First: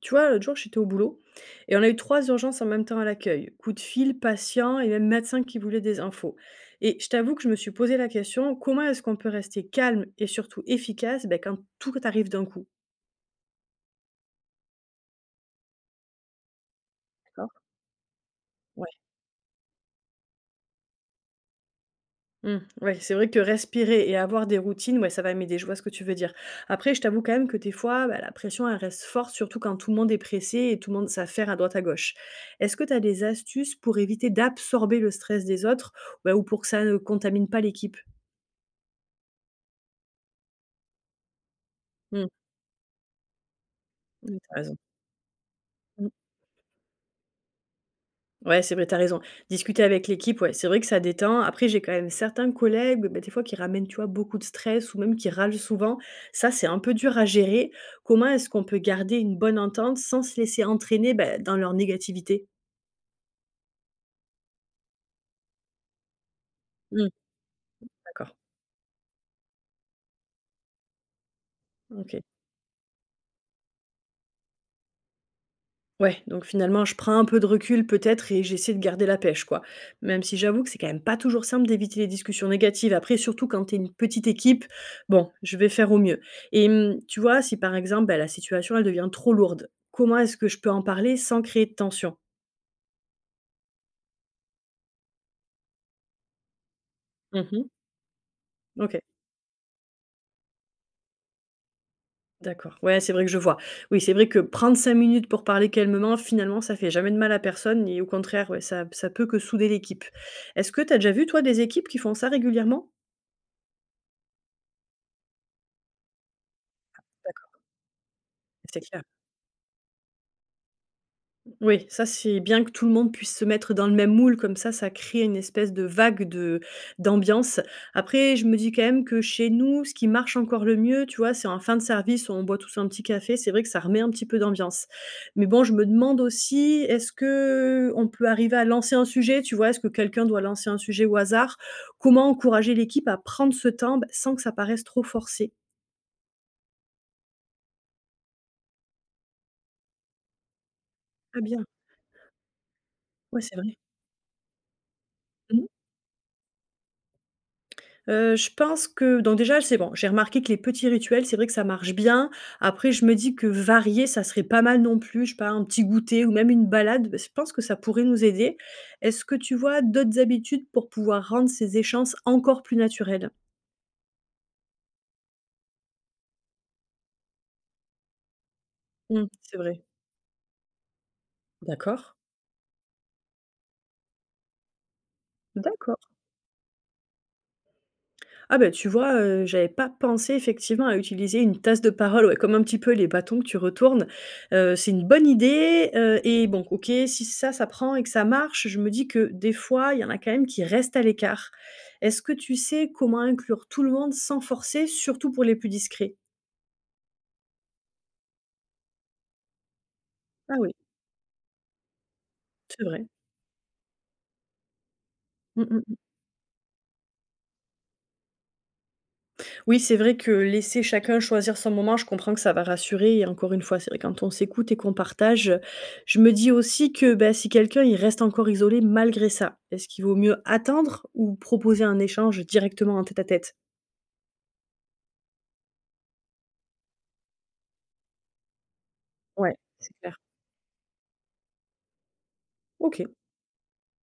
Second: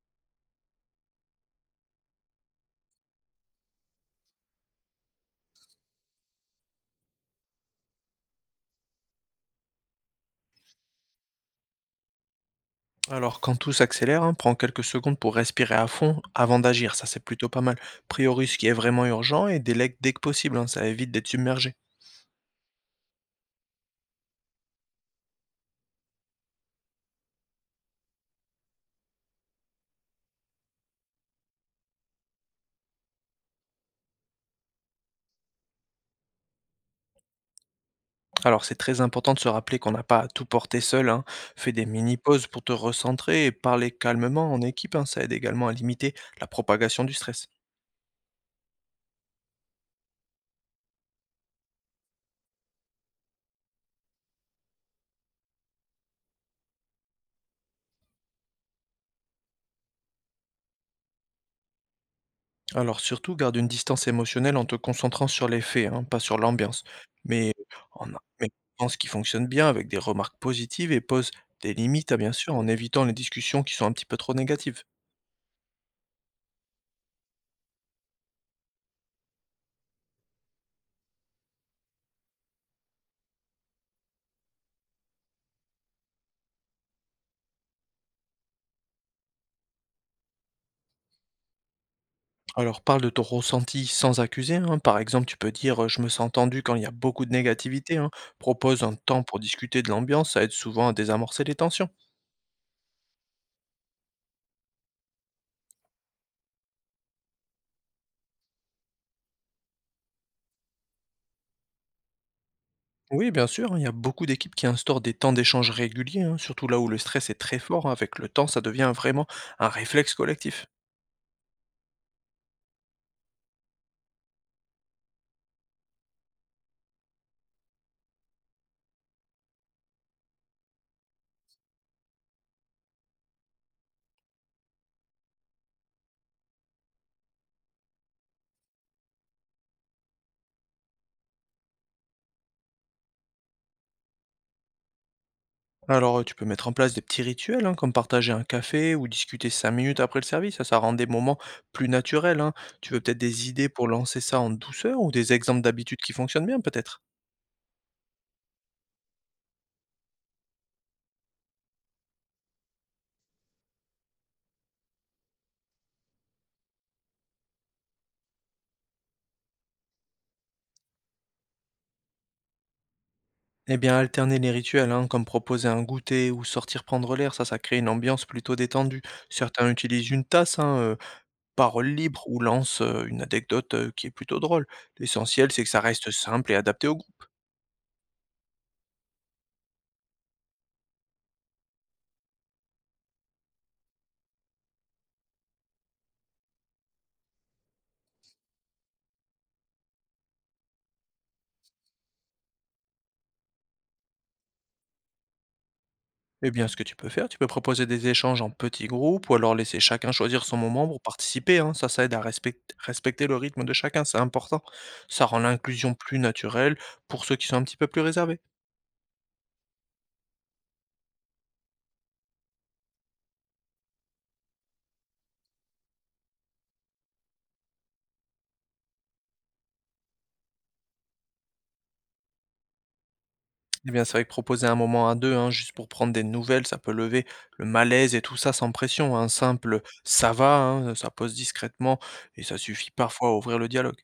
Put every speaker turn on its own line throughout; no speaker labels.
Tu vois, l'autre jour, j'étais au boulot et on a eu 3 urgences en même temps à l'accueil. Coup de fil, patient et même médecin qui voulait des infos. Et je t'avoue que je me suis posé la question, comment est-ce qu'on peut rester calme et surtout efficace ben, quand tout arrive d'un coup.
Alors, quand tout s'accélère, hein, prends quelques secondes pour respirer à fond avant d'agir. Ça, c'est plutôt
D'accord.
pas mal. Priorise ce qui est
Ouais.
vraiment urgent et délègue dès que possible, hein, ça évite d'être submergé.
Ouais, c'est vrai que respirer et avoir des routines, ouais, ça va m'aider, je vois ce que tu veux dire. Après, je t'avoue quand même que des fois, bah, la pression, elle reste forte, surtout quand tout le monde est pressé et tout le monde s'affaire à droite à gauche. Est-ce que tu as des astuces pour éviter d'absorber le stress des autres, bah, ou pour que ça ne contamine pas l'équipe?
Alors, c'est très important de se rappeler qu'on n'a pas à tout porter seul, hein. Fais des mini-pauses pour te recentrer et parler
Oui, tu
calmement en
raison.
équipe, hein, ça aide également à
Mmh.
limiter la propagation du stress.
Ouais, c'est vrai, t'as raison. Discuter avec l'équipe, ouais, c'est vrai que ça détend. Après, j'ai quand même certains collègues, bah, des fois, qui ramènent, tu vois, beaucoup de stress ou même qui râlent souvent. Ça, c'est un peu dur à gérer. Comment est-ce qu'on peut garder une bonne entente sans se laisser entraîner, bah, dans leur négativité?
Alors surtout, garde une distance émotionnelle en te concentrant sur les faits, hein, pas sur l'ambiance.
Mmh,
Mais en a-
d'accord.
mais pense qui fonctionne bien avec des remarques positives et pose des limites, ah,
OK.
bien sûr, en évitant les discussions qui sont un petit peu trop négatives.
Ouais, donc finalement, je prends un peu de recul peut-être et j'essaie de garder la pêche, quoi. Même si j'avoue que c'est quand même pas toujours simple d'éviter les discussions négatives. Après, surtout quand t'es une petite équipe, bon, je vais faire au mieux. Et tu vois, si par exemple, ben, la situation, elle devient trop lourde, comment est-ce que je peux en parler sans créer de tension?
Alors parle de ton ressenti sans accuser, hein. Par exemple, tu peux dire «je me sens tendu quand il y a beaucoup de
Mhm.
négativité», hein. Propose un
Ok,
temps pour discuter de l'ambiance, ça aide souvent à désamorcer les tensions.
d'accord. Ouais, c'est vrai que je vois. Oui, c'est vrai que prendre 5 minutes pour parler calmement, finalement, ça fait jamais de mal à personne et au contraire, ouais, ça peut que souder l'équipe. Est-ce que t'as déjà vu, toi, des équipes qui font ça régulièrement?
Oui, bien sûr, hein, il y a beaucoup d'équipes qui instaurent des temps d'échange réguliers, hein, surtout là où le stress est très
D'accord,
fort, hein. Avec le temps, ça
c'est
devient
clair.
vraiment un réflexe collectif.
Oui, ça, c'est bien que tout le monde puisse se mettre dans le même moule comme ça crée une espèce de vague de d'ambiance. Après, je me dis quand même que chez nous, ce qui marche encore le mieux, tu vois, c'est en fin de service, on boit tous un petit café, c'est vrai que ça remet un petit peu d'ambiance. Mais bon, je me demande aussi, est-ce que on peut arriver à lancer un sujet, tu vois? Est-ce que quelqu'un doit lancer un sujet au hasard? Comment encourager l'équipe à prendre ce temps, bah, sans que ça paraisse trop forcé?
Alors, tu peux mettre en place des petits rituels, hein, comme partager un café ou discuter 5 minutes après le service, ça rend des moments
Ah bien,
plus naturels, hein. Tu veux peut-être
ouais,
des
c'est
idées
vrai.
pour lancer ça en douceur ou des exemples d'habitudes qui fonctionnent bien peut-être?
Je pense que donc déjà, c'est bon, j'ai remarqué que les petits rituels, c'est vrai que ça marche bien. Après, je me dis que varier, ça serait pas mal non plus. Je sais pas, un petit goûter ou même une balade, bah, je pense que ça pourrait nous aider. Est-ce que tu vois d'autres habitudes pour pouvoir rendre ces échanges encore plus naturels?
Eh bien, alterner les rituels, hein, comme proposer un goûter ou sortir prendre l'air, ça crée une ambiance plutôt détendue.
Mmh, c'est
Certains
vrai.
utilisent une tasse, hein, parole
D'accord.
libre ou lancent, une anecdote, qui est plutôt drôle. L'essentiel, c'est que ça
D'accord.
reste simple et adapté au.
Ah ben tu vois, j'avais pas pensé effectivement à utiliser une tasse de parole, ouais, comme un petit peu les bâtons que tu retournes. C'est une bonne idée, et bon, OK, si ça, ça prend et que ça marche, je me dis que des fois, il y en a quand même qui restent à l'écart. Est-ce que tu sais comment inclure tout le monde sans forcer, surtout pour les plus discrets?
Eh bien, ce que tu peux faire, tu peux proposer des échanges en petits groupes ou alors laisser chacun choisir
Ah
son
oui,
moment pour participer, hein. Ça aide à
c'est vrai.
respecter le rythme de chacun, c'est important. Ça rend
Mmh
l'inclusion
mh.
plus naturelle pour ceux qui sont un petit peu plus réservés.
Oui, c'est vrai que laisser chacun choisir son moment, je comprends que ça va rassurer et encore une fois, c'est vrai quand on s'écoute et qu'on partage, je me dis aussi que, bah, si quelqu'un il reste encore isolé malgré ça, est-ce qu'il vaut mieux attendre ou proposer un échange directement en tête-à-tête?
Eh bien, c'est vrai que proposer un moment à deux, hein, juste pour prendre des nouvelles, ça peut lever le malaise et tout ça sans pression. Un
Ouais,
simple
c'est clair.
ça va, hein, ça pose discrètement et ça suffit
OK.
parfois à ouvrir le dialogue.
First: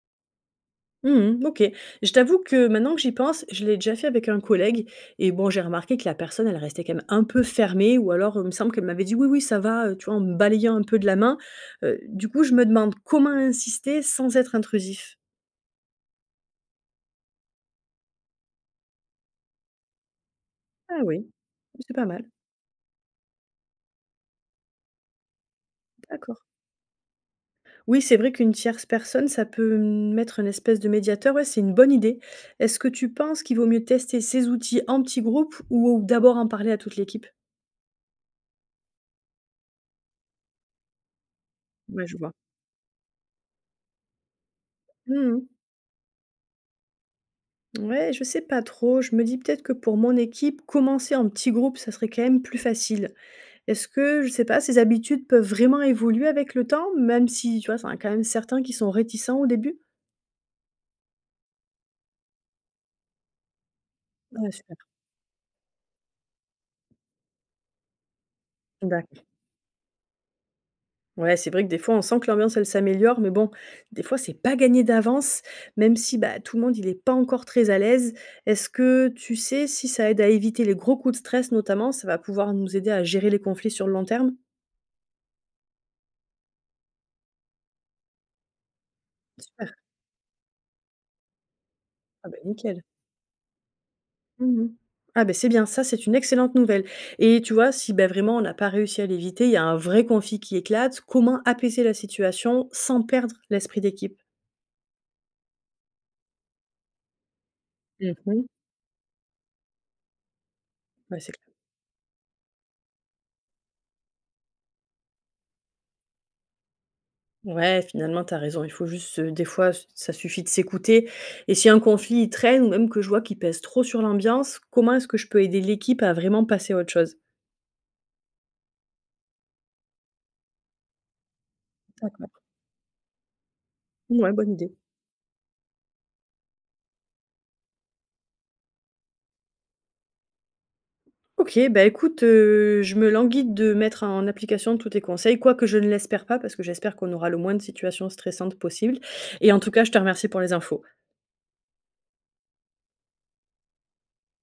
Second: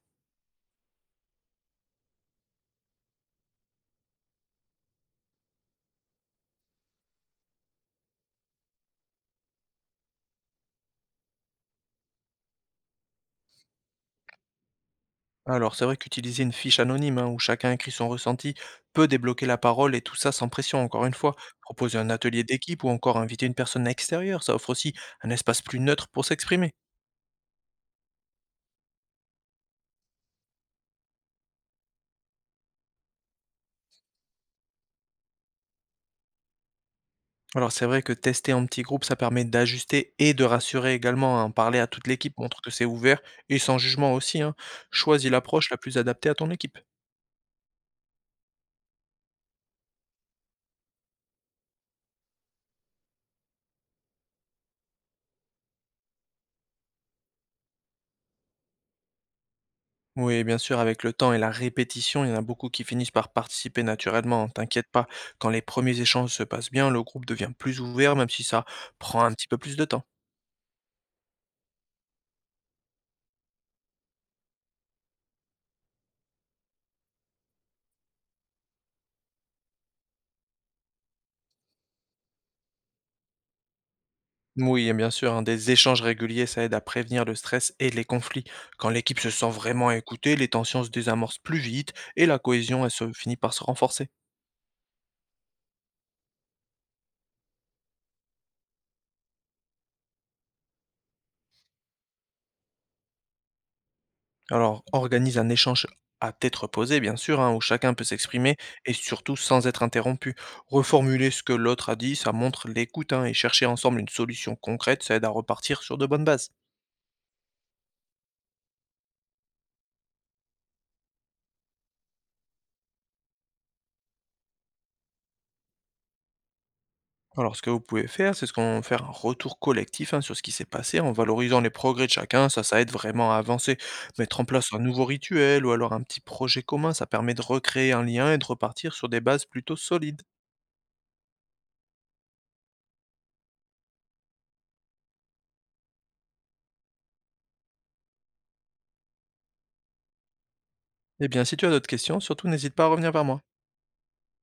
Mmh. OK. Je t'avoue que maintenant que j'y pense, je l'ai déjà fait avec un collègue et bon, j'ai remarqué que la personne, elle restait quand même un peu fermée ou alors, il me semble qu'elle m'avait dit: «Oui, oui, ça va», tu vois, en me balayant un peu de la main. Du coup, je me demande comment insister sans être intrusif?
Alors, c'est vrai qu'utiliser une fiche anonyme, hein, où chacun écrit son ressenti peut débloquer la parole et tout ça sans pression,
Ah
encore une
oui,
fois.
c'est
Proposer
pas
un
mal,
atelier d'équipe ou encore inviter une personne extérieure, ça offre aussi un espace plus neutre pour
d'accord.
s'exprimer.
Oui, c'est vrai qu'une tierce personne, ça peut mettre une espèce de médiateur, ouais, c'est une bonne idée. Est-ce que tu penses qu'il vaut mieux tester ces outils en petit groupe ou d'abord en parler à toute l'équipe?
Alors, c'est vrai que tester en petit groupe, ça permet d'ajuster et de rassurer également, hein. Parler à toute
Ouais, je vois.
l'équipe montre que c'est ouvert et sans jugement aussi, hein. Choisis
Mmh.
l'approche la plus adaptée à ton équipe.
Ouais, je sais pas trop. Je me dis peut-être que pour mon équipe, commencer en petit groupe, ça serait quand même plus facile. Est-ce que, je sais pas, ces habitudes peuvent vraiment évoluer avec le temps, même si, tu vois, il y en a quand même certains qui sont réticents au début?
Oui, bien sûr, avec le temps et la répétition, il y en a beaucoup qui finissent par participer naturellement, hein,
Ah, super.
t'inquiète pas. Quand les premiers échanges se passent bien, le groupe devient plus ouvert, même si ça prend un petit peu plus de temps.
Ouais, c'est vrai que des fois, on sent que l'ambiance, elle s'améliore, mais bon, des fois, c'est pas gagné d'avance, même si bah, tout le monde, il est pas encore très à l'aise. Est-ce que tu sais si ça aide à éviter les gros coups de stress, notamment, ça va pouvoir nous aider à gérer les conflits sur le long terme?
Oui, et bien sûr, hein, des échanges réguliers, ça aide à prévenir le stress et les conflits. Quand l'équipe se sent
Super.
vraiment écoutée, les tensions se désamorcent plus vite et
Ah
la
bah, nickel.
cohésion, elle se finit par se renforcer.
Mmh. Ah ben c'est bien, ça, c'est une excellente nouvelle. Et tu vois, si bah, vraiment on n'a pas réussi à l'éviter, il y a un vrai conflit qui éclate, comment apaiser la situation sans perdre l'esprit d'équipe?
Alors, organise un échange à tête reposée, bien sûr, hein, où chacun peut
Mmh mh.
s'exprimer et surtout sans être interrompu.
Ouais,
Reformuler
c'est
ce que l'autre a dit, ça montre l'écoute, hein, et chercher ensemble une solution concrète, ça aide à repartir sur de bonnes bases.
Ouais, finalement, t'as raison. Il faut juste, des fois, s ça suffit de s'écouter et si un conflit, il traîne ou même que je vois qu'il pèse trop sur l'ambiance, comment est-ce que je peux aider l'équipe à vraiment passer à autre chose?
Alors, ce que vous pouvez faire, c'est ce qu'on faire un retour collectif, hein, sur ce qui s'est passé en valorisant les progrès de
D'accord.
chacun. Ça aide vraiment à avancer.
Ouais,
Mettre en
bonne
place
idée.
un nouveau rituel ou alors un petit projet commun, ça permet de recréer un lien et de repartir sur des bases plutôt solides.
OK, bah, écoute, je me languis de mettre en application tous tes conseils, quoique je ne l'espère pas, parce que j'espère qu'on aura le moins de situations stressantes possible et en tout cas, je te remercie pour les infos.
Eh bien, si tu as d'autres questions, surtout n'hésite pas à revenir vers moi.